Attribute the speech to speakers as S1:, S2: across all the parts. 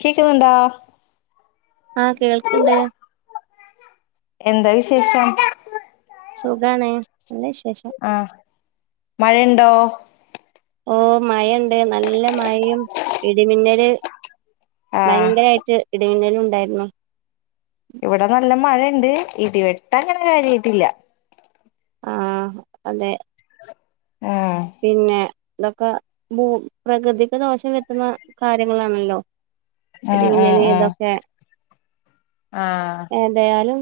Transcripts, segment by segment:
S1: കേക്കുന്നുണ്ടാ
S2: ആ കേൾക്കണ്ട്
S1: എന്താ വിശേഷം
S2: സുഖാണേ
S1: ആ മഴയുണ്ടോ [unintelligible]
S2: ഓ മഴേണ്ട് നല്ല മഴയും ഇടിമിന്നല്
S1: ആഹ്
S2: ഭയങ്കരായിട്ട് ഇടമിന്നലു ണ്ടായിരുന്നു
S1: ഇവിടെ നല്ല മഴ ണ്ട് ഇടിവെട്ട് അങ്ങനെ കാര്യായിട്ടില്ല
S2: ആ അതെ
S1: ഉം
S2: പിന്നെ ഇതൊക്കെ ഭൂപ്രകൃതിക്ക് ദോഷം വരുത്തുന്ന കാര്യങ്ങളാണല്ലോ
S1: ഉം ഉം
S2: ഇടിമിന്നല്
S1: ഉം
S2: ഇതൊക്കെ
S1: ആഹ്
S2: ഏതായാലും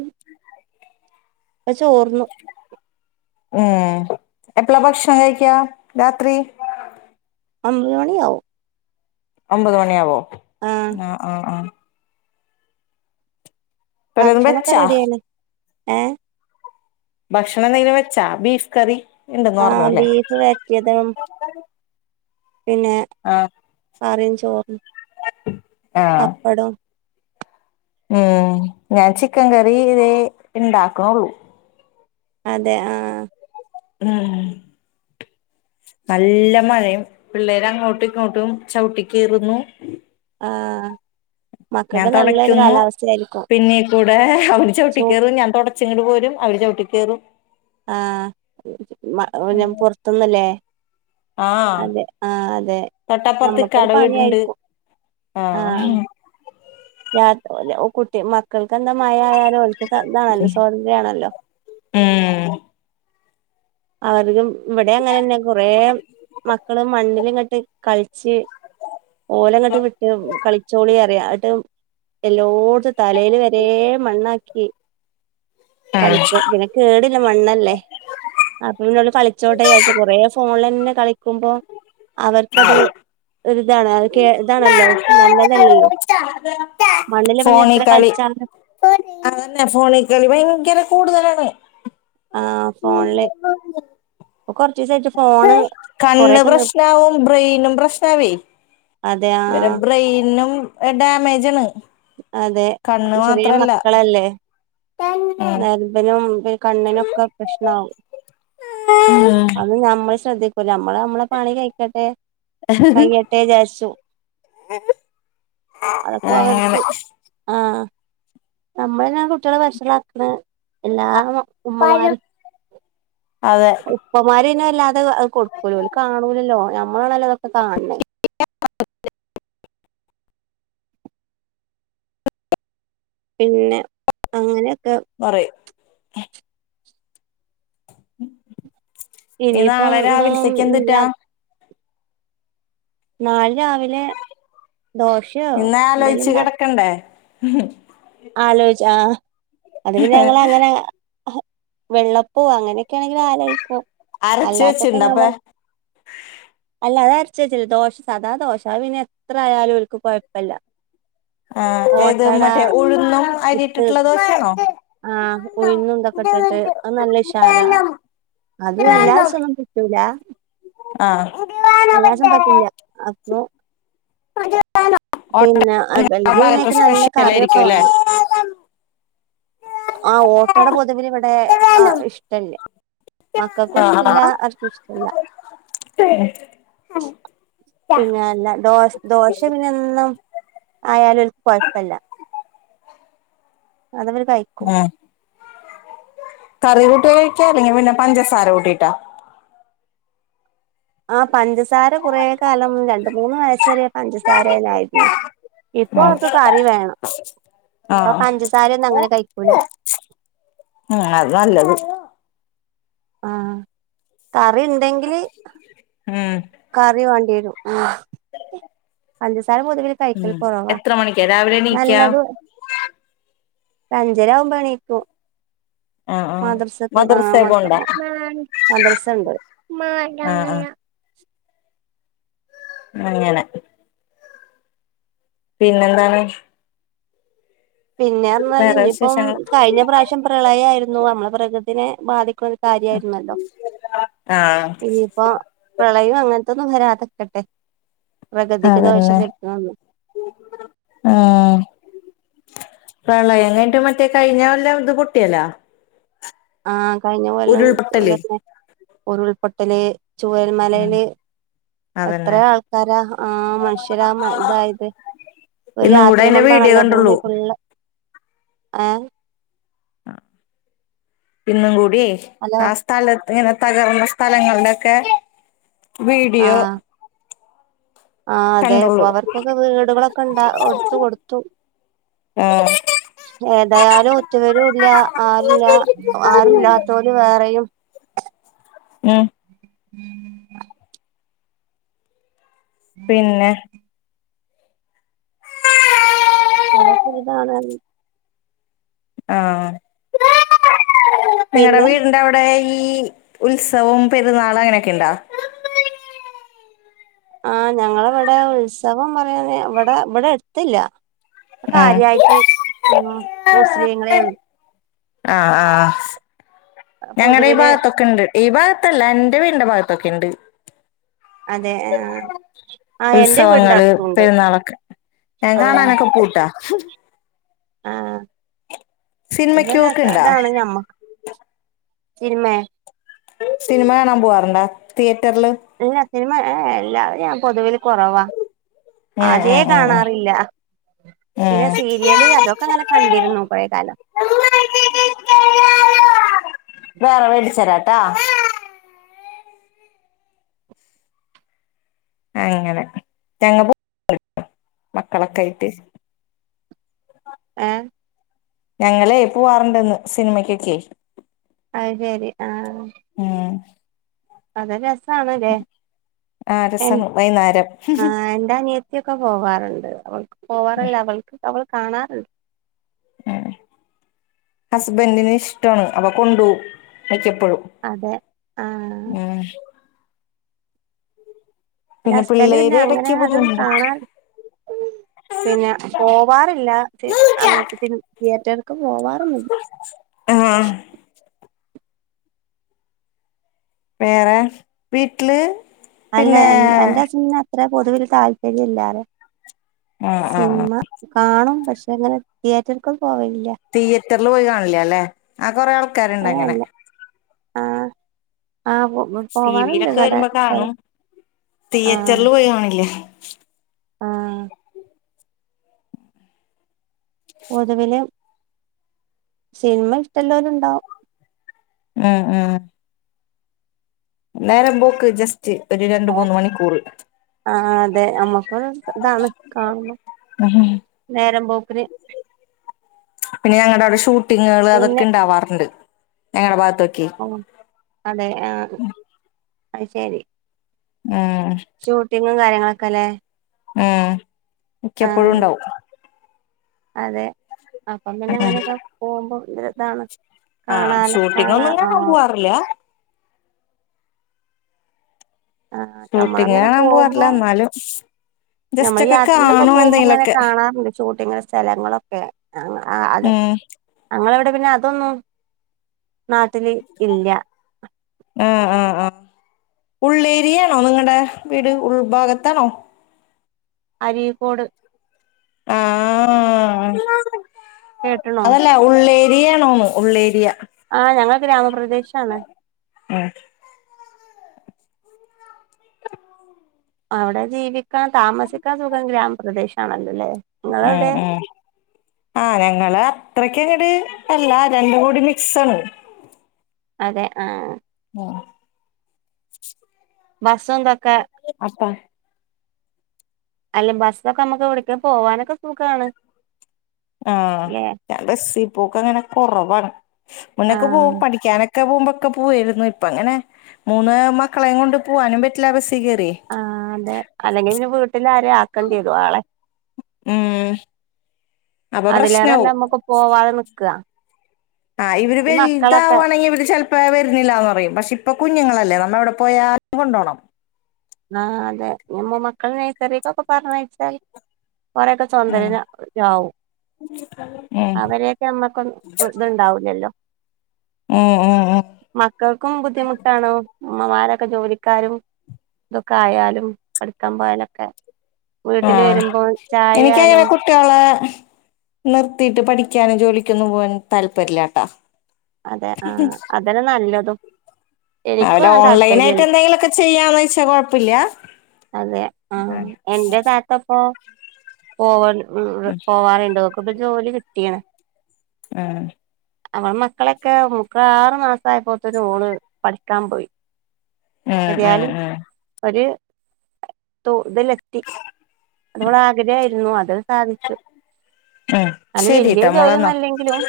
S2: ഇപ്പ ചോർന്നു
S1: ഉം എപ്പളാ ഭക്ഷണം കഴിക്കാ രാത്രി
S2: ഒമ്പത് മണി ആവും
S1: ഒമ്പത് മണിയാവോ ആ ആ ആ വല്ലതും വെച്ചാ
S2: ഏ
S1: ഭക്ഷണെന്തേലും വെച്ചാ ബീഫ് കറി ഉണ്ടെന്ന്
S2: ആ
S1: പറഞ്ഞൂല്ലേ
S2: ബീഫ് വരട്ടിയത് പിന്നെ
S1: ആഹ്
S2: കറിം [unintelligible]
S1: ആഹ്
S2: പപ്പടോം
S1: ഉം ഞാൻ ചിക്കൻ കറി ഇതേ ഇണ്ടാക്കണുള്ളൂ
S2: അതെ ആ
S1: ഉം നല്ല മഴയും പിള്ളേര് അങ്ങോട്ടും ഇങ്ങോട്ടും ചവിട്ടി കീറുന്നു
S2: ആ
S1: ഞാൻ തുടക്കുന്നു പിന്നെ കൂടെ അവര്
S2: സു
S1: ചവിട്ടിക്കയറും ഞാൻ തുടച്ചെങ്കിൽ പോരും അവര് ചവിട്ടിക്ക കേറും
S2: ആ മ ഞാൻ പുറത്തന്നല്ലേ അതെ ആ
S1: തൊട്ടാപ്പുറത്ത് കട വീ ടുണ്ട് ആ
S2: ആഹ് രാ കുട്ടി മ ക്കൾക്ക് എന്താ മഴ ആയാലും അവോർക്ക് എന്താണല്ലോ സ്വാതന്ത്ര്യയാണല്ലോ
S1: ഉം
S2: അവർ ഇവിടെ അങ്ങനെന്നെ കൊറ മക്കള് മണ്ണിൽ ഇങ്ങട്ട് ക ച് ഓലങ്ങോട്ട് വിട്ട് കളിച്ചോളി അറിയ യിട്ട് എല്ലോടത്തും തലൽ വരെ മണ്ണാക്കി
S1: ആഹ്
S2: കളിപ്പോ പിന്നെ കേടില്ല മണ്ണല്ലേ അപ്പ പിന്നോട് കളിച്ചോട്ടേ വിചാരിച്ചു കൊറെ ഫോണ തന്നെ കളിക്കുമ്പോ അവർക്കത് ഒരുരിതാണ് അ ഇതാണല്ലോ നല്ലതല്ലല്ലോ മണ്ണില് പിന്നെ
S1: ഫോണിൽ
S2: എത്ര
S1: കളി
S2: കളിച്ചാലും
S1: അന്നെ ഫോണിൽ കളി ഭയങ്കര കൂടുത
S2: ആ ഫോണില് പ്പ കൊറചിസട് ഫോണ്
S1: കണ്ണ്
S2: കൊറെയൊക്കെ നിർ
S1: പ്രശ്നവും ബ്രെയിനും പ്രശ്നവി
S2: അതെ ആ
S1: ഇരെ ബ്രെയിനും ഡാമേജണ്
S2: അതെ ചെറിയ മക്കളല്ലേ
S1: ഉം
S2: നർഭനും കണ്ണി നോ ക്കെ പ്രശ്നവും
S1: ഉം
S2: അത് നമ്മസ് നമ്മള് നമ്മളെ പണി കഴിക്കട്ടെ കയ്യട്ടെ ജാരിച്ചു അതൊപ്പോ അവർ
S1: അങ്ങനെ
S2: നമ്മള കുട്ടികള് വഷലാക്കണ് എല്ലാ ഉമ്മമാർ
S1: അതെ
S2: ഉപ്പമാരെണ് അല്ലാതെ അത് കൊടുക്കൂല കാണൂലല്ലോ ഞമ് നമ്മളണല്ലതൊക്കെ കാണണേ പിന്നെ അങ്ങനെ
S1: പറയ് ഉം ഇനി
S2: ഇനിയിപ്പം
S1: നാളെ
S2: ഇതൊന്നും
S1: രാവിലത്തേക്ക്
S2: ഇല്ല
S1: എന്തൂട്ടാ
S2: നാളെ രാവിലെ ദോശയോ എന്തേലും ഉണ്ടാ
S1: ഉം
S2: ആലോചിച്ച് ആ അത് പിന്നെ ഞങ്ങള് അങ്ങനെ ആ വെള്ളപ്പോ അങ്ങനെയെ ക്കെ ആണെങ്കിൽ ആലോചിക്കും
S1: അരച്ച്
S2: അല്ലാത്തപ്പോ
S1: വെച്ചിണ്ട്
S2: ഞാ
S1: അപ്പ
S2: അല്ലാതെ [unintelligible] ദോശ സാദാ ദോശ അത് പിന്നെ എത്ര ആയാലും ഓർക്ക്‌ കൊഴപ്പില്ല
S1: ആ ഏത് മറ്റേ ഉഴു ന്നും
S2: പുട്ട്
S1: അരിട്ടിട്ടുള്ള ദോശയാണോ
S2: ആ ഉഴുന്നും ഇതൊക്കെ ഇട്ടിട്ട് അത് നല്ല ഉഷാറാ അതും എല്ലാസന്നും കിട്ടൂല
S1: ആ
S2: എല്ലാ ദിവസവും പറ്റില്ല അപ്പൊ പിന്നെ
S1: ഭാഗത്ത്
S2: വെളിതിനൊക്കെ നല്ല
S1: സ്പെഷ്യൽ
S2: കറിയൊക്കെ
S1: ആയിരിക്കും
S2: വേണം
S1: അല്ലേ
S2: ആ ഓട്ടയുടെ പൊതുവൽ ഇവിടെ ആ
S1: ഉം
S2: ഇഷ്ടമല്ലേ മക്കൾക്കും ഇഷ്ടമല്ല ആർക്കും ഇഷ്ടല്ല പിന്നെ അല്ല ഡോ ദോശ [unintelligible] ആയാലും കുഴപ്പമില്ല അതവര് കഴിക്കും
S1: കറി കൂട്ടിയാ കഴിക്ക അല്ലെങ്കിൽ പിന്നെ പഞ്ചസാര കൂട്ടിട്ടാ
S2: ആ പഞ്ചസാര കുറേ കാലം രണ്ട്‌ മൂന്ന് വയസ്സ് വരെ പഞ്ചസാര തന്നെ ആയിരുന്നു ഇപ്പൊ
S1: ഉം
S2: അവർക്ക് കറി വേണം ഇപ്പൊ
S1: ആഹ്
S2: പഞ്ചസാര ഒന്നും അങ്ങനെ കഴിക്കൂല
S1: ഉം അത് നല്ലത്
S2: ആ കറിയുണ്ടെങ്കില്
S1: ഉം
S2: കറി വേണ്ടി വരും ഉം പഞ്ച
S1: ഉം എത്ര മണിക്കാ രാവിലെ എണീക്ക
S2: നല്ലത് അഞ്ചര ആകുമ്പോ എണീക്കും
S1: ആഹ് ആഹ്
S2: മദ്രസയൊക്കെ ആ
S1: മദ്രസേ
S2: മ
S1: പോണ്ടാ
S2: മദ്രസുണ്ട്
S1: ആഹ് ആഹ് അങ്ങനെ പിന്നെന്താണ്
S2: പിന്നേര്ഞ്ഞാല്
S1: വേറെ
S2: ഇനിയിപ്പം
S1: വിശേഷങ്ങൾ
S2: കഴിഞ്ഞ പ്രാവശ്യം പ്രളയായിരുന്നു നമ്മള് പ്രകൃതിനെ ബാധി ക്കുന്ന കാര്യായിരുന്നല്ലോ
S1: ആഹ്
S2: ഇനിയിപ്പോ പ്രളയം അങ്ങൻത്തെ നൊന്നും വരാതിരിക്കട്ടെ
S1: അതന്നെ ആ പ്രളയം കൈഞ്ഞിട്ട് മറ്റേ കയിഞ്ഞ കൊല്ലം ഇത് പൊട്ടിയല്ലാ
S2: ആഹ് കഴിഞ്ഞ കൊല്ലം താക്ക്ണ് ഉരുൾപൊട്ടല് ചുവര്
S1: ഉം
S2: മലേയില് എത്ര
S1: അതന്നെ
S2: ആൾക്കാരാ ആഹ് മനുഷ്യരാ മ ഇതായത് ഒരു
S1: ഇന്നും കൂടെ
S2: രാത്രി
S1: അയിന്റെ വീഡിയോ
S2: കൊണ്ടാണല്ലോ ഭൂമി
S1: കണ്ടുള്ളൂ
S2: ഫുള്ള് എഹ്
S1: പിന്നും കൂടി പ്പേ
S2: ഹലോ
S1: ആഹ് സ്ഥലത് ഇങ്ങനെ തകർന്ന സ്ഥലങ്ങൾഡെ ഒക്കെ വീഡിയോ
S2: ആഹ് ആഹ് അതെ ഇപ്പൊ
S1: കണ്ടുള്ളൂ
S2: അവർക്കൊക്കെ വീടുകളൊക്കെ ഉണ്ടാ [unintelligible] എടുത്ത് കൊടുത്തു
S1: ആഹ്
S2: ഏതായാലും [unintelligible] ആരുല്ല ആരുല്ലാത്തര് വേറെയും
S1: ഉം
S2: [inaudible]
S1: പിന്നെ
S2: [unintelligible] ഇതാണ് അറ്ഞ്ഞ്
S1: ആഹ് [inaudible] നിങ്ങളടെ
S2: പിന്നെ
S1: വീടിന്റെ അവിടെ ഈ ഈ ഉത്സവൊം പെരുന്നാളൊ അങ്ങനെയൊക്കെ ഇണ്ടോ
S2: ആഹ് ഞങ്ങളവിടെ ഉത്സവം പറയുന്ന അവടെ ഇവിടെ അടുത്തില്ല. കാര്യാട്ട് ഇന്നാ മുസ്ലീങ്ങളേ ഒള്ളു
S1: ആഹ് ആഹ് ഞങ്ങടെ ഈ
S2: പൊതുവില്
S1: ഭാഗത്തൊക്കെ ഇണ്ട് ഈ ഭാ അത്തല്ല എന്റെ വീടിന്റെ ഭാഗത്തൊക്കെ ഇണ്ട്.
S2: അതെ ആ ആ, എന്റെ വീടിന്റെ
S1: ഉത്സവങ്ങള്,
S2: അടുത്തുണ്ട്
S1: പെരുന്നാളൊക്കെ, ഞാൻ കാണാനൊക്കെ പൂട്ടാ.
S2: ആഹ് അത്
S1: സിനിമക്ക്
S2: രസ
S1: പോക്ക്ണ്ടാ
S2: താണ് ഞമ്മക്ക് ചിനിമേ
S1: സിനിമ കാണാൻ പോവാറുണ്ട തിയ [unintelligible]
S2: ഇല്ല സിനിമ ഏ ല്ല ഞാൻ പൊതുവൽ കുറവാ.
S1: ഉം
S2: അതേ
S1: ഉം ഉം ഉം
S2: കാണാറില്ല പിന്നെ
S1: ഉം
S2: സീരിയല് അതൊക്കെ നല്ല കണ്ടിരുന്നു കുഴേ കാലം.
S1: വേറെ വേടിച്ചരാട്ടാ. അങ്ങനെ ഞങ്ങ മക്കളൊക്കെ ആയിട്ട്
S2: ഏഹ്
S1: ഞങ്ങളെ പോവാറുണ്ടന്ന് സിനിമക്കൊക്കെ
S2: അഹ് ശരി ആഹ്
S1: ഉം
S2: അത [unintelligible] ആണ്ലേ
S1: ആ
S2: എ
S1: രസാണ് വൈന്നേരം
S2: ആ എന്റെ അനിയത്തി ഒക്ക് ഒക്കെ പോകാറുണ്ട് അവൾക്ക് പോവാറെ ഇല്ല അവൾക്ക് അവൾ കാണാറു
S1: ഏ ഹസ്ബൻന്റിന് ഇഷ്ടാണ് അപ്പ കൊണ്ടോവും [unintelligible]
S2: അതെ ആഹ്
S1: [unintelligible] ഉം
S2: എന്റെ
S1: പിന്നെ
S2: ഹസ്ബൻഡ് പിന്നെ
S1: പിള്ളേര്
S2: അങ്ങനെ
S1: ഇടക്ക്
S2: അതൊന്നും
S1: ബുദ്ധിമുട്ടുണ്ടോ
S2: കാണാറില്ല പിന്നെ പോവാറില്ല അങ്ങട്ട് തി തിയേറ്റർ
S1: ആഹ് വേറെ വീട്ടില്
S2: അല്ലെ
S1: പിന്നെ
S2: എന്റെ എന്റെ ഹസ്ന് അ അത്ര പൊതുവിൽ താല്പര്യം ഇല്ലാറെ
S1: ആഹ് ആഹ് ആഹ്
S2: സിനിമ കാണും പക്ഷെ പക്ഷെ അങ്ങനെ തിയേറ്റർക്കൊന്നും
S1: തിയേറ്ററിൽ പോയി കാണില്ല അല്ലെ ആ കൊറെ ആൾ ക്കര്ണ്ടങ്ങനെ
S2: അങ്ങനല്ല ആഹ് ആഹ്
S1: ടി
S2: പോവാറുണ്ട്
S1: വിയിലൊക്കെ
S2: ഇവിടെ
S1: വരുമ്പോ കാണും
S2: സ്ഥലം ആഹ്
S1: തിയേറ്ററിൽ പോയി കാണില്ല [inaudible]
S2: ആഹ് പൊതുവില് സിനിമ ഇഷ്ടല്ലോലു ഇണ്ടാവും
S1: ഉം ഉം നേരം പോക്ക് ജസ്
S2: ആഹ് അതെ അമ്മക്കൊര് ഇതാണ് കാണുന്നു
S1: ഉം
S2: നേരം പോക് ത്തിന്
S1: പിന്നെ ഞങ്ങട ഔടെ ഷൂട്ട് കുട്ടിങ്ങുകൾ അതൊക്കെ ഉണ്ടാവാറുണ്ട് എങ്ങന പാ
S2: ആഹ് അതെ ആ അയ്ശരി
S1: ഉം
S2: ഷൂട്ടിങ്ങും കാര്യങ്ങളും ആക്കല്ലേ
S1: ഉം എനിക്ക് എപ്പോഴും ഉണ്ടാവും
S2: അതെ അപ്പം പിന്നെ അങ്ങനെയൊക്കെ പോകുമ്പോം അതൊരു ഇതാണ്
S1: ആഹ്
S2: കാണാലോ
S1: ഷൂട്ടിംഗ്
S2: കാണാ
S1: ഒന്നും കാണാൻ
S2: ആഹ്
S1: പോവാറില്ല
S2: ആ
S1: ഷൂട്ടിംഗ്
S2: നമ്മളങ്ങനെ
S1: കാണാൻ
S2: പോകുമ്പോ
S1: പോവാറില്ല എന്നാലും ജസ്റ്റ്
S2: നമ്മൾ
S1: ഒക്കെ
S2: യാത്രയിലൊക്കെ
S1: കാണും
S2: പോകുമ്പോ ഇങ്ങനെ
S1: എന്തെങ്കിലുമൊക്കെ
S2: കാണാറുണ്ട് ഷൂട്ടിംഗ് സ്ഥലങ്ങളൊക്കെ അത്
S1: ഉം
S2: ഞങ്ങൾ ഇവിടെ പിന്നെ അതൊന്നും നാട്ടില് ഇല്ല
S1: ആഹ് ആഹ് ആഹ് ഉള്ളേരിയാണോ നിങ്ങളടെ വീട് ഉൾഭാഗത്താണോ?
S2: അരീക്കോട്
S1: ആ
S2: കേട്ടണോ
S1: അതല്ല ഉള്ളേരി ഉള്ളേരി ആണോന്ന് ഉള്ള ഏരിയ
S2: ആഹ് ഞങ്ങൾ ഗ്രാമപ്രദേശ പ്രദേശാണ്
S1: ഉം
S2: അവിടെ ജീവിക്കാൻ താമസിക്കാൻ സുഖം ഗ്രാമപ്രദേശാണല്ലോല്ലേ
S1: ഉം ഉം ആഹ് ഞങ്ങള് അത്രക്കങ്ങട് അല്ല രണ്ട് കൂടി മിക്സാണ്
S2: അതെ ആഹ്
S1: ആ
S2: ബ ബസ്സും ഇതൊക്കെ അല്ല ബസ്സൊക്കെ നമ്മുക്ക് ഇവിടക്ക പോവാനൊക്കെ സുഖാണ്
S1: ആഹ്
S2: ല്ലേ
S1: ഞാൻ ബസിൽ പോക്ക് അങ്ങനെ കുറവാണ് മുന്നൊക്കെ
S2: ആഹ്
S1: പോകും പഠിക്കാനൊ ക്കെ പോവുമ്പോകേ പോവാരുന്നു ഇപ്പ അങ്ങനെ മൂന്ന് മക്കളെ കൊണ്ട് പോവാനും പറ്റില്ല ബസിൽ
S2: ആഹ് അതെ അല്ലെങ്കിൽ പിന്നെ വീട്ടിലാരേം ആക്കണ്ടി വരും ആളെ
S1: ഉം അപ്പൊ
S2: അതിലേറെല്ലാം
S1: പ്രശ്നാവും
S2: നമ്മുക്ക് പോവാതെ നിക
S1: ആഹ് ഇവര് വലുതാവാണെങ്കിൽ ഇവര് ചെല വാ വരുന്നില്ലാന്നു പറയും പക്ഷെ ഇപ്പൊ കുഞ്ഞുങ്ങളല്ലേ നമ്മ എവിടെ പോയാലും കൊണ്ടോണം
S2: ആഹ് അതെ നമ്മ മക്കളെ നഴ്സറിക്കൊക്കെ പറഞ്ഞയച്ചാൽ കൊറെയൊക്കെ
S1: ഉം
S2: സ്വതന്തരര് ആ ആവും
S1: ഉം
S2: അവരെക്കെ നമ്മക്കൊ ഇത്ണ്ടാവില്ലല്ലോ
S1: ഉം ഉം ഉം
S2: മക്കൾക്കും ബുദ്ധിമുട്ടാണോ അമ്മമാരൊക്കെ ജോലിക്കാരും ഇതൊക്കെ ആയാലും പഠിക്കാൻ പോയാലൊക്കെ വീട്ടില്
S1: ആഹ്
S2: വരുമ്പോ ചായ
S1: എനിക്കങ്ങനെ
S2: ആയാലും
S1: കുട്ട്യോളെ നിർത്തീട്ട് പഠി ഠിക്കാനും ജോലിക്കൊന്നും പോവാനും താല്പര്യല്ലാട്ടാ
S2: അതെ ആഹ് അതാണ് നല്ലതും എനിക്കും
S1: വെല്ല
S2: അങ്ങനെ
S1: ഓൺലൈൻ ആയിട്ട്
S2: താല്പര്യല്ല
S1: എന്തെലുമൊക്കെ ചെയ്യാന്ന് വെച്ചാ കൊഴപ്പില്ല
S2: അതെ ഓൺ [unintelligible] പോവാറുണ്ടോ അപ്പ്ക്ക് ജോലി കിട്ട്യാണ്
S1: ആഹ്
S2: അവൻ മ മക്കളെയൊക്കെ മുക്കാറ് മാസായപ്പോത്തൊട്ട് ഓള് പഠിക്കാൻ പോയി
S1: ഉം ഉം
S2: എത്യാലും
S1: ഉം
S2: ഒര് തോ ഇതിലെത്തി അതോളെ ആഗ്രഹായിരുന്നു അത് സാധിച്ചു
S1: ഉം
S2: അല് വല്യാ
S1: ശരിട്ടാ
S2: ജോല്യൊന്നും
S1: മോളെന്നാ
S2: അല്ലെങ്കിലും